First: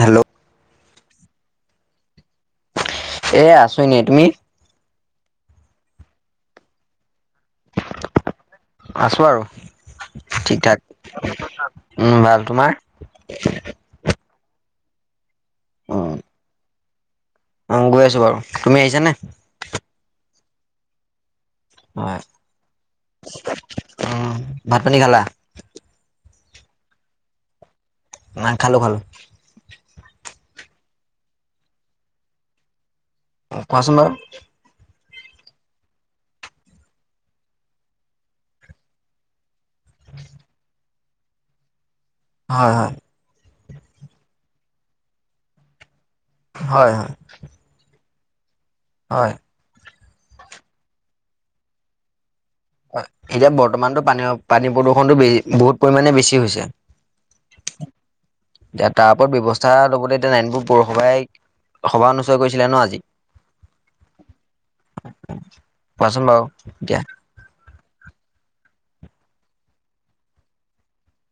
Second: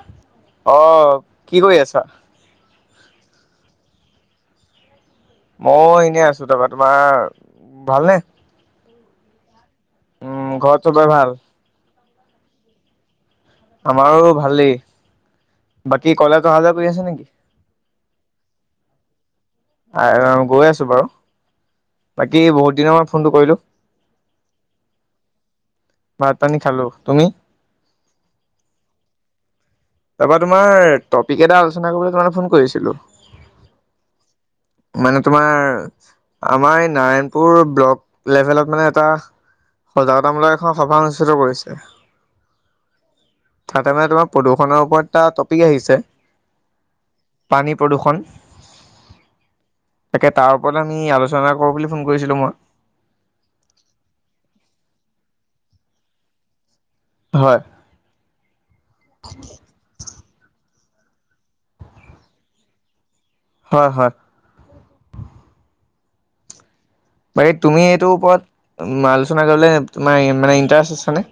Hello অ' কি কৰি আছা? এ আছোঁ এনেই তুমি? মও এনেই আছো, তাৰপৰা তোমাৰ ভালনে? আছো আৰু উম, ঠিক ঘৰত ঠাক। চবৰে ভাল উম ভাল, তোমাৰ? আমাৰো ভালেই, বাকী কলেজ অহা যোৱা কৰি আছা নেকি? অঁ গৈ আছো বাৰু, তুমি আহিছা নে? আৰু আ গৈ আছো বাৰু, বাকী বহুত দিনৰ মূৰত ফোনটো কৰিলো। অঁ ভাত পানী খালা? ভাত পানী খালো, তুমি? ভাত খালো খালো। তাপা তোমাৰ টপিক এটা আলোচনা কৰিবলৈ তোমালে ফোন কৰিছিলো। অঁ, কোৱাছোন বাৰু। মানে তোমাৰ আমাৰ এই নাৰায়ণপুৰ ব্লক লেবেলত মানে এটা সজাগতা মূলাক এখন সভা অনুষ্ঠিত কৰিছে। হয় হয়। তাতে মানে তোমাৰ প্ৰদূষণৰ ওপৰত এটা টপিক আহিছে। হয় হয়। পানী প্ৰদূষণ। হয়। তাকে তাৰ ওপৰত আমি আলোচনা কৰো বুলি ফোন কৰিছিলো মই। হয় এতিয়া বৰ্তমানতো পানীৰ পানী প্ৰদূষণতটো বে বহুত পৰিমাণে বেছি হৈছে। হয়। এতিয়া তাৰ ওপৰত ব্যৱস্থা ল'বলৈ এতিয়া নাৰায়ণপুৰ পৌৰসভাই সভা অনুস্থিত কৰিছিলে ন' আজি। হয় হয়। কোৱাচোন বাৰু এতিয়া। বাকী তুমি এইটোৰ ওপৰত মান আলোচনা কৰিবলে তোমাৰ মানে ইণ্টাৰেষ্ট আছানে?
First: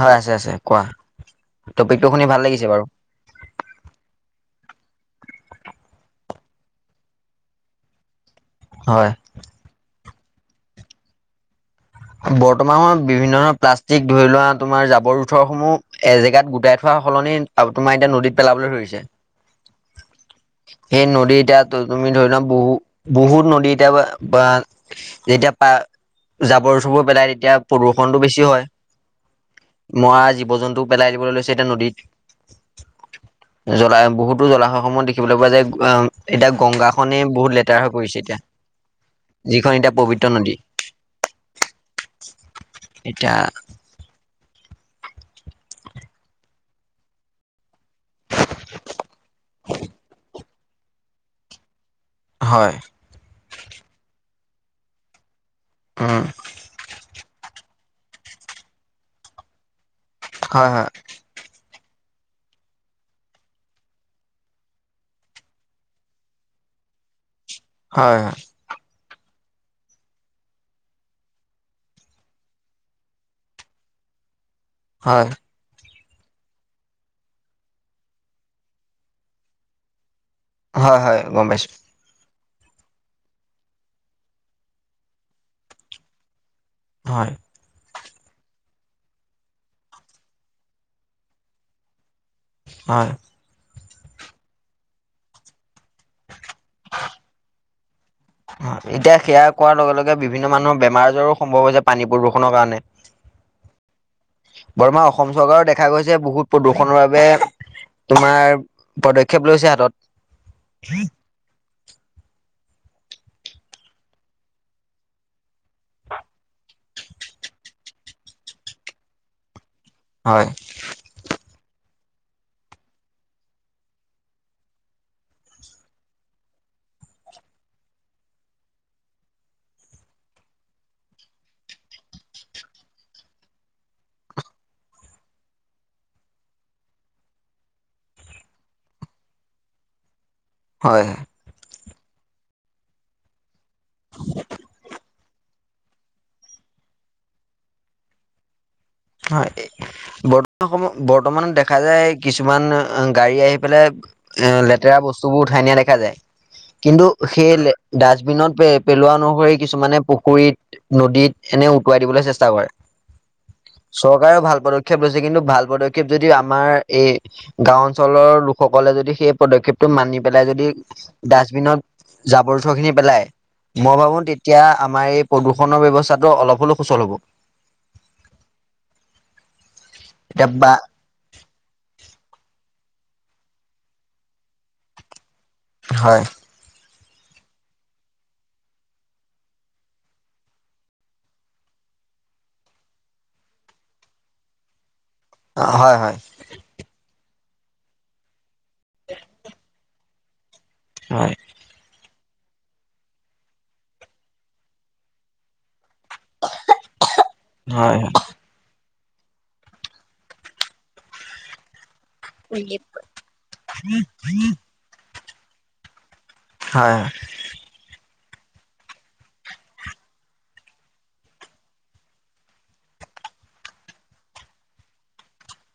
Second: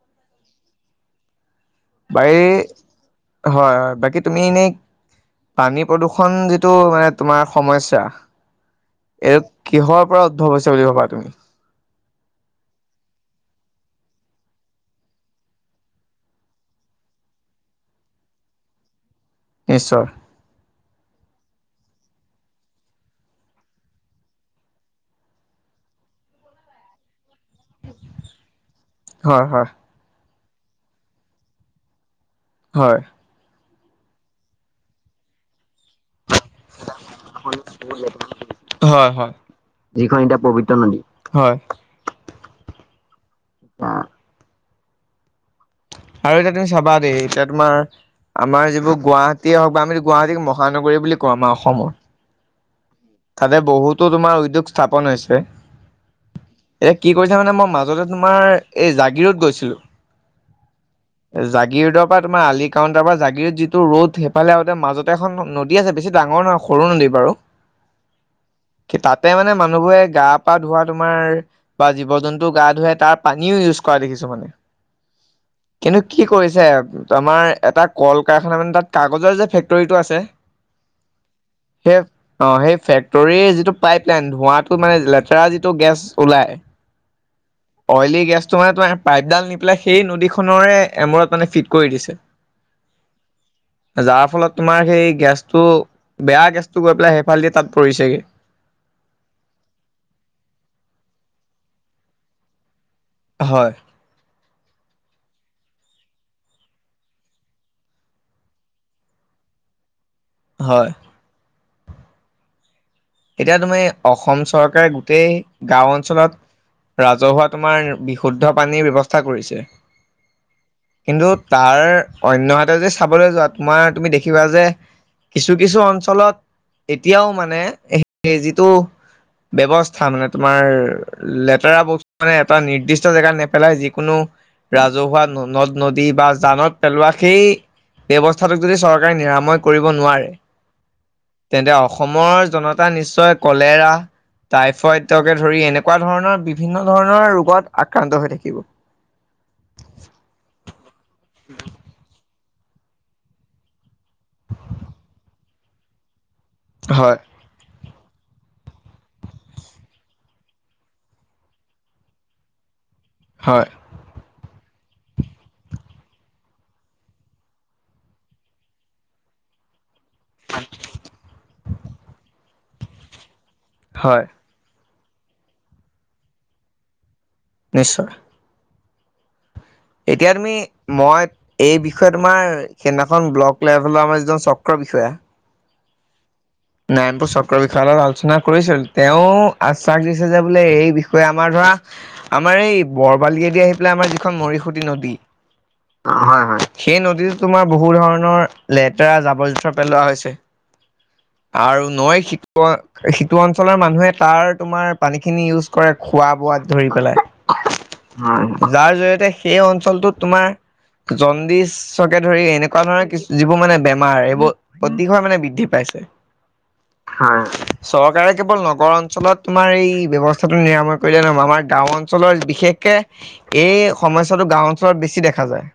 হয় আছে আছে কোৱা। টপিকটো শুনি বাৰী ভাল লাগিছে বাৰু হয় হয় বাকী তুমি এনেই, পানী প্ৰদূৰ্ষণ যিটো মানে তোমাৰ সমস্যা। হয়। এইটো কিহৰ পৰা উদ্ভৱ হৈছে বুলি ভাবা তুমি? বৰ্তমান সময়ত বিভিন্ন ধৰণৰ প্লাষ্টিক ধৰি লোৱা তোমাৰ জাবৰ জোথৰ সমূহ এজেগাত গোটাই থোৱা সলনি আব তোমাৰ এতিয়া নদীত পেলাবলৈ ধৰিছে। নিশ্চয়। সেই নদী এতিয়া ত তুমি ধৰি লোৱা বহু বহুত নদী এতিয়া বা, বা যেতিয়া পা জাবৰ জোথৰ বোৰ পেলায় তেতিয়া প্ৰদূ্ষণটো বেছি হয়। হয়, হয়, মৱা জীৱ জন্তুও পেলাই দিবলৈ লৈছে এতিয়া নদীত। হয়। জ্বলাই বহুতো জলাশয় সমূহ দেখিবলৈ পোৱা যায় অ' এতিয়া গংগাখনেই বহুত লেতেৰা হৈ পৰিছে এতিয়া। হয়-হয়। যিখন এতিয়া পবিত্ৰ নদী। হয়! এতিয়া আৰু এইকেইদিন চাবা দেই এতিয়া তোমাৰ আমাৰ যিবোৰ গুৱাহাটীয়ে হওক বা আমি গুৱাহাটীক মহানগৰী বুলি কওঁ আমাৰ অসমৰ। হয়। তাতে বহুতো তোমাৰ উদ্যোগ স্থাপন হৈছে। উম! এ কি কৰিছা মানে মই মাজতে তোমাৰ এই জাগিৰোদ গৈছিলোঁ। হয়-হয়। জাগিৰোদৰ পৰা তোমাৰ আলি কাউণ্টাৰ পৰা জাগিৰোদ যিটো ৰোদ সেইফালেতে মাজতে এখন নদী আছে বেছি ডাঙৰ নহয় সৰু নদী বাৰু। হয়-হয়! তাতে মানে মানুহবোৰে গা পা ধোৱা তোমাৰ বা জীৱ-জন্তু গা ধুৱাই তাৰ পানীও ইউজ কৰা দেখিছো মানে। হয়। কিন্তু কি কৰিছে আমাৰ এটা কল-কাৰখানা মানে তাত কাগজৰ যে ফেক্টৰীটো আছে। হয়-হয়, গম পাইছোঁ। সেই অঁ! সেই ফেক্টৰীৰ যিটো পাইপলাইন, ধোৱাটো মানে লেতেৰা যিটো গেছ ওলাই। হয়। অইলী গেছটো মানে তোমাৰ পাইপডাল নি পেলাই সেই নদীখন পুনৰে এমূৰত মানে ফিট কৰি দিছে। হয়। যাৰ ফলত তোমাৰ সেই গেছটো বেয়া গেছটো গৈ পেলাই সেইফালেদি তাত পৰিছেগে। এতিয়া সেয়া কৰাৰ লগে-লগে বিভিন্ন মানুহৰ বেমাৰ আজাৰো সম্ভৱ হৈছে পানী প্ৰদূষণৰ কাৰণে। হয়। বৰ্তমান অসম চৰকাৰৰ দেখা গৈছে বহুত প্ৰদূষণৰ বাবে তোমাৰ পদক্ষেপ লৈছে হাতত। হয়। এতিয়া তুমি অসম চৰকাৰে গোটেই গাঁও অঞ্চলত ৰাজহুৱা তোমাৰ বিশুদ্ধ পানীৰ ব্যৱস্থা কৰিছে। হয়। কিন্তু তাৰ অন্যহাতে যদি চাবলৈ যোৱা তোমাৰ তুমি দেখিবা যে কিছু-কিছু অঞ্চলত এতিয়াও মানে সেই যিটো ব্যৱস্থা মানে তোমাৰ লেতেৰা বস্তু মানে এটা নিৰ্দিষ্ট জেগাত নেপেলাই যিকোনো ৰাজহুৱা নদ-নদী বা জানত পেলোৱা সেই ব্যৱস্থাটোক যদি চৰকাৰে নিৰাময় কৰিব নোৱাৰে হয়। তেন্তে অসমৰ জনতা নিশ্চয় কলেৰা, টাইফইডকে ধৰি এনে এনেকুৱা ধৰণৰ বিভিন্ন ধৰণৰ ৰোগত আক্ৰান্ত হৈ থাকিব। হয়-হয়, বৰ্তমানত দেখা যায় কিছুমান গাড়ী আহি পেলাই এ লেতেৰা বস্তুবোৰ উঠাই নিয়া দেখা যায়, কিন্তু হয় সেই ডাষ্টবিনত পেলোৱা অনুসৰি কিছুমানে পুখুৰীত নদীত এনে উটুৱাই দিবলৈ চেষ্টা কৰে। হয়। চৰকাৰেও ভাল পদক্ষেপ লৈছে কিন্তু ভাল পদক্ষেপ যদি আমাৰ এই গাঁও অঞ্চলৰ লোকসকলে যদি সেই পদক্ষেপটো মানি যদি ডাষ্টবিনত জাবৰ জোথৰ খিনি পেলাই। মই ভাবো হয় তেতিয়া আমাৰ এই প্ৰদূষণৰ ব্যৱস্থাটো অলপ হলেও সুচল হ'ব। নিশ্চয়। এতিয়া তুমি, মই এই বিষয়ে তোমাৰ সেইদিনাখন ব্লক লেভেলৰ আমাৰ যিজন চক্ৰ বিষয়া হয়। নাৰায়ণপুৰ চক্ৰ বিষয়া লগত আলোচনা কৰিছিল তেওঁ আশ্বাস দিছে যে বোলে এই বিষয়ে আমাৰ ধৰা আমাৰ এই বৰবালিদি আহি পেলাই আমাৰ যিখন মৰিসুটি নদী হয় হয়। সেই নদীত তোমাৰ বহু ধৰণৰ লেতেৰা জাবৰ জোথৰ পেলোৱা হৈছে। হয়। আৰু নৈৰ সিটো অঞ্চলৰ মানুহে তাৰ তোমাৰ পানীখিনি ইউজ কৰে খোৱা বোৱাত ধৰি পেলাই। হয়। যাৰ জৰিয়তে সেই অঞ্চলটোত তোমাৰ জণ্ডিছ কে ধৰি এনেকুৱা ধৰণৰ কিছু যিবোৰ মানে বেমাৰ এইবোৰ অতিশয় মানে বৃদ্ধি পাইছে। হয়। উম, চৰকাৰে কেৱল নগৰ অঞ্চলত তোমাৰ এই ব্যৱস্থাটো নিৰাময় কৰিলে নহব আমাৰ গাঁও অ ঞ্চলৰ বিশেষকে এই সমস্যাটো গাঁও অঞ্চলত বেছি দেখা যায়।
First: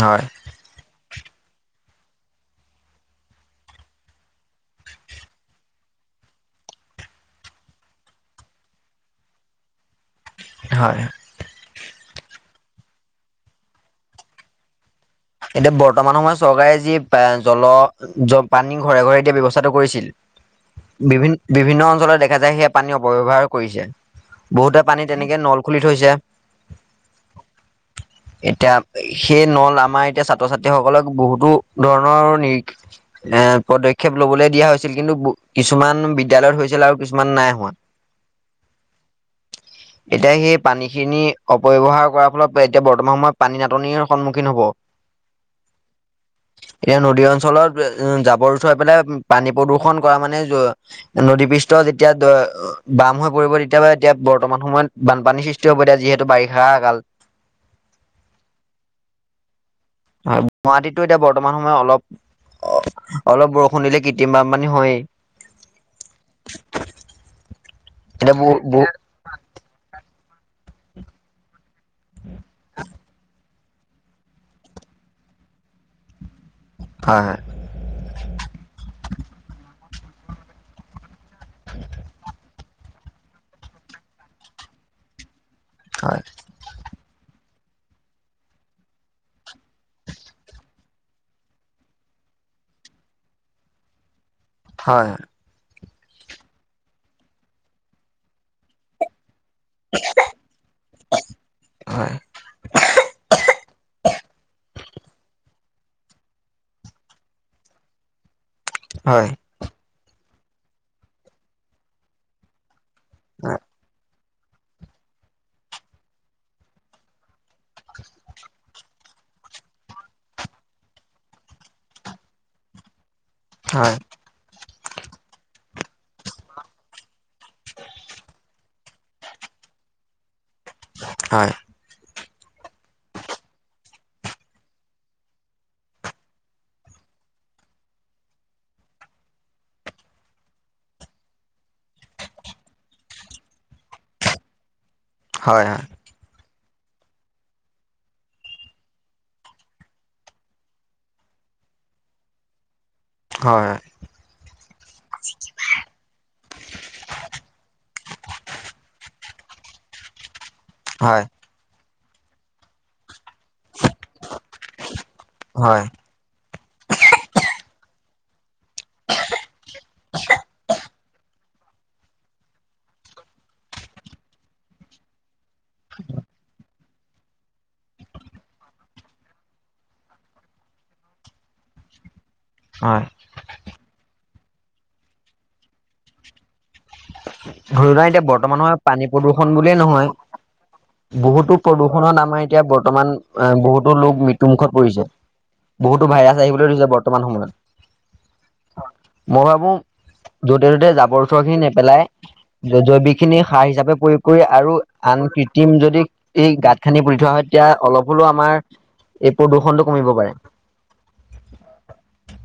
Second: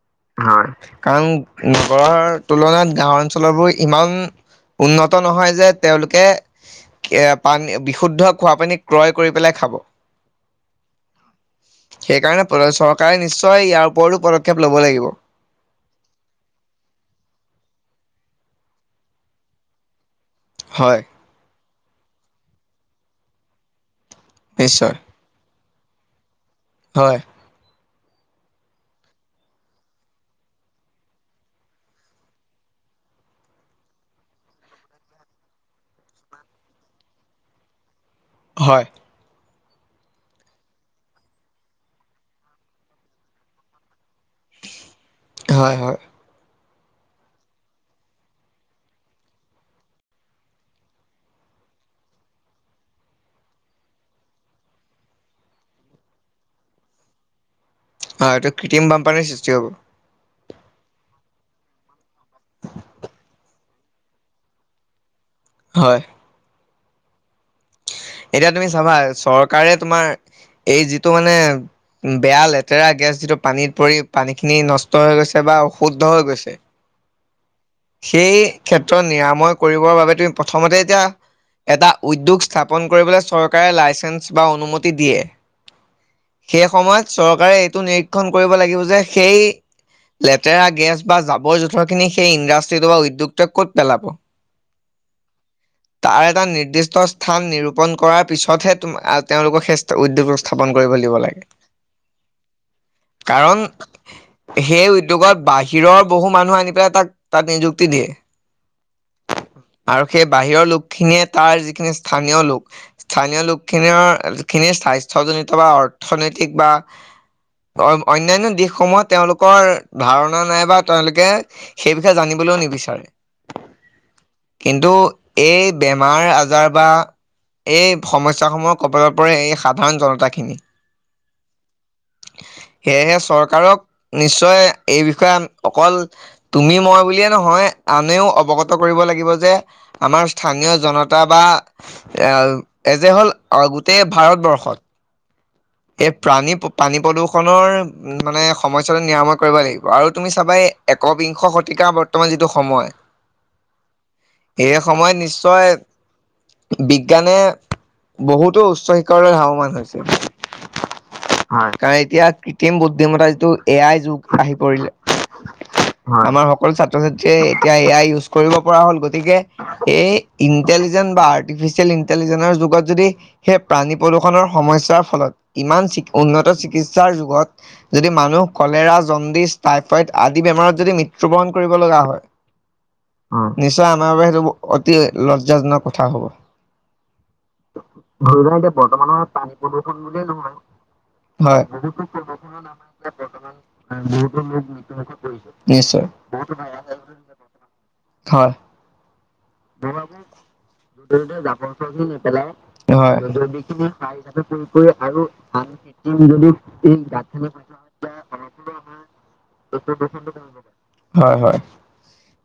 হয়। হয়। কাৰণ নগৰৰ তুলনাত গাঁও অঞ্চলবোৰ ইমান উন্নত নহয় যে তেওঁলোকে এ, পানী বিশুদ্ধ খোৱা পানী ক্ৰয় কৰি পেলাই খাব। হয়। সেইকাৰণে চৰকাৰে নিশ্চয় ইয়াৰ ওপৰতো পদক্ষেপ লব লাগিব। এতিয়া বৰ্তমান সময়ত চৰকাৰে যি জলৰ পানী ঘৰে ঘৰে দিয়া ব্যৱস্থাটো কৰিছিল হয়। বিভিন্ন অঞ্চলত দেখা যায় সেয়া পানী অপব্যৱহাৰ কৰিছে। বহুতে নিশ্চয় পানী তেনেকে নল খুলি থৈছে। হয় এতিয়া সেই নল আমাৰ এতিয়া ছাত্ৰ ছাত্ৰীসকলক বহুতো ধৰণৰ নিৰিখ এ, পদক্ষেপ লবলৈ দিয়া হৈছিল কিন্তু কিছুমান বিদ্যয়ালয়ত হৈছিল আৰু কিছুমানত নাই হোৱা। হয়। এতিয়া সেই পানীখিনি অপব্যৱহাৰ কৰাৰ ফলত এতিয়া বৰ্তমান সময়ত পানী নাটনিৰ সন্মুখীন হ'ব। হয় হয়। এতিয়া নদী অঞ্চলত জাবৰ জুথৰ পেলাই পানী প্ৰদূষন কৰা মানে নদি পৃষ্ঠ যেতিয়া দ বাম হৈ পৰিব তেতিয়াবা এতিয়া বৰ্তমান সময়ত বানপানী সৃষ্টি হব এতিয়া যিহেতু বাৰিষাৰ কাল। হয় এইটো কৃত্ৰিম বানপানীৰ সৃষ্টি হ'ব। হয়। গুৱাহাটীতো এতিয়া বৰ্তমান সময়ত অলপ অ, অলপ বৰষুণ দিলে কৃত্ৰিম বানপানি হয়েই। হয়। এতিয়া বহু তুমি বহু চাবা চৰকাৰে তোমাৰ, এই যিটো মানে বেয়া লেতেৰা গেছ, যিটো পানীত পৰি পানীখিনি নষ্ট হৈ গৈছে বা অশুদ্ধ হৈ গৈছে। হয়, হয়। সেই ক্ষেত্ৰ নিৰাময় কৰিবৰ বাবে, তুমি প্ৰথমতে এতিয়া এটা উদ্যোগ স্থাপন কৰিবলৈ চৰকাৰে লাইচেন্স বা অনুমতি দিয়ে। হয়। সেই সময়ত চৰকাৰে এইটো নিৰীক্ষণ কৰিব লাগিব যে সেই লেতেৰা গেছ বা জাবৰ জোঁথৰখিনি সেই ইণ্ডাষ্ট্ৰিটো বা উদ্যোগটোৱে ক'ত পেলাব? হয়। তাৰ এটা নিৰ্দিষ্ট স্থান নিৰূপন কৰাৰ পিছতহে, তুমা তেওঁলোক সেই স্থা উদ্যোগবোৰ স্থাপন কৰিব দিব লাগে। হয় কাৰণ সেই উদ্যোগত বাহিৰৰ, বহু মানুহ আনি পেলাই তাক তাত নিযুক্তি দিয়ে। হয়। আৰু সেই বাহিৰৰ লোক খিনিয়ে তাৰ যিখিনি স্থানীয় লোক, স্থানীয় হয় লোকখিনিৰ খিনিৰ স্বাস্থ্য জনিত বা অৰ্থনৈতিক বা অন্যান্য দিশসমূহত, তেওঁলোকৰ ধাৰণা নাইবা তেওঁলোকে সেই বিষয়ে জানিবলৈও নিবিচাৰে। হয়। কিন্তু, এই বেমাৰ আজাৰ বা এই সমস্যাসমূহক [inaudible] পৰে এই সাধাৰণ জনতাখিনি। হয়। সেয়েহে চৰকাৰক নিশ্চয়, এই বিষয়ে অকল তুমি মই বুলিয়ে নহয়, আনেও অৱগত কৰিব লাগিব যে আমাৰ স্থানীয় জনতা বা এযে হ'ল গোটেই ভাৰতবৰ্ষত। হয় হয়। এই প্ৰাণী, পানী প্ৰদূষণৰ মানে সমস্যাটো নিৰাময় কৰিব লাগিব আৰু তুমি চাবা এই একবিংশ শতিকা, বৰ্তমান যিটো সময় হয় হয়। এই সময়, নিশ্চয় বিজ্ঞানে বহুতো উচ্চ শিক্ষৰে লাভমান হৈছে। হয়। কাৰণ এতিয়া কৃত্ৰিম বুদ্ধিমতা যিটো এ, আই, যুগ আহি পৰিলে। হয়। আমাৰ সকলো ছাত্ৰ-ছাত্ৰীয়ে এতিয়া এ, আই, ইউজ কৰিব পৰা হ'ল গতিকে এই ইনতে বা আৰ্টিফিচিয়েল ইণ্টেলিজেন্ঞ্চৰ যুগত যদি, সেই পানী প্ৰদূষণৰ সমস্যাৰ ফলত ইমান চি, উন্নত চিকিৎসাৰ যুগত যদি মানুহ কলেৰা, জণ্ডিছ, টাইফইড আদি বেমাৰত যদি মৃত্যুবৰণ কৰিব লগা হয়। হয়। নিশ্চয় আমাৰ বাবে সেইটো, অতি লজ্জাজনক কথা হ'ব। ধৰি লোৱা এতিয়া [inaudible] বৰ্তমানৰ প্ৰদূষণ পানী প্ৰদূষণ নহয় বুলিয়ে নহয় বহুতো হয়, প্ৰদূষণত আমাৰ এতিয়া বৰ্তমান বহুতো লোক মৃত্যুমুখত পৰিছে [unintelligible] বহুতো নিশ্চয় ভাইৰাছ আহিবলৈ ধৰিছে বৰ্তমান সময়ত [unintelligible] হয় মই ভাবো য'তে ত'তে জাবৰ চাবৰ খিনি নেপেলাই হয় জৈৱিকখিনি সাৰ হিচাপে প্ৰয়োগ কৰি আৰু আন কৃত্ৰিম যদি এই গাত খান্দি পুতি থোৱা হয় তেতিয়া অলপ হলেও আমাৰ হয় এই প্ৰদূষণটো কমিব পাৰে। হয় হয়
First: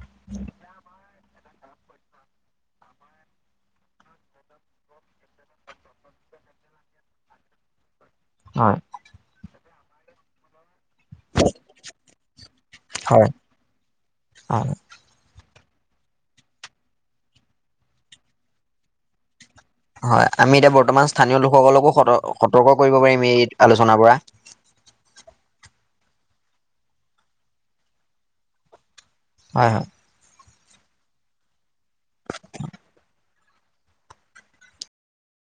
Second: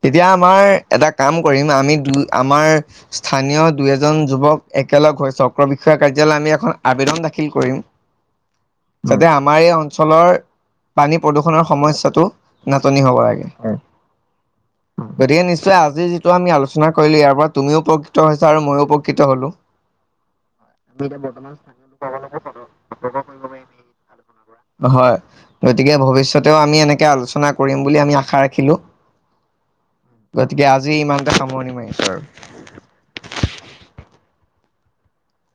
তেতিয়া আমাৰ এটা কাম কৰিম আমি দু আমাৰ স্থানীয় দুই এজন যুৱক একেলগ হৈ চক্ৰ বিষয়া কাৰ্যালয় আমি এখন আবেদন দাখিল কৰিম। [inaudible] হয় যাতে আমাৰ এই অঞ্চলৰ পানী প্ৰদূষণৰ সমস্যাটো নাটনি হ'ব হয় লাগে। অ গতিকে নিশ্চয় আজি যিটো আমি আলোচনা চনা কৰিলো ইয়াৰ পৰা তুমিও উপকৃত হৈছা আৰু ময়ো উপকৃত হ'লো। হয় আমি এতিয়া বৰ্তমান স্থানীয় লোকসকলকো সত সতৰ্ক কৰিব পাৰিম এই আলোচনাৰ পৰা। হয় গতিকে ভৱিষ্যতেও আমি এনেকে আলোচনা কৰিম বুলি আমি আশা ৰাখিলো। হয় হয় গতিকে আজি ইমানতে সামৰণি মাৰিছো আৰু।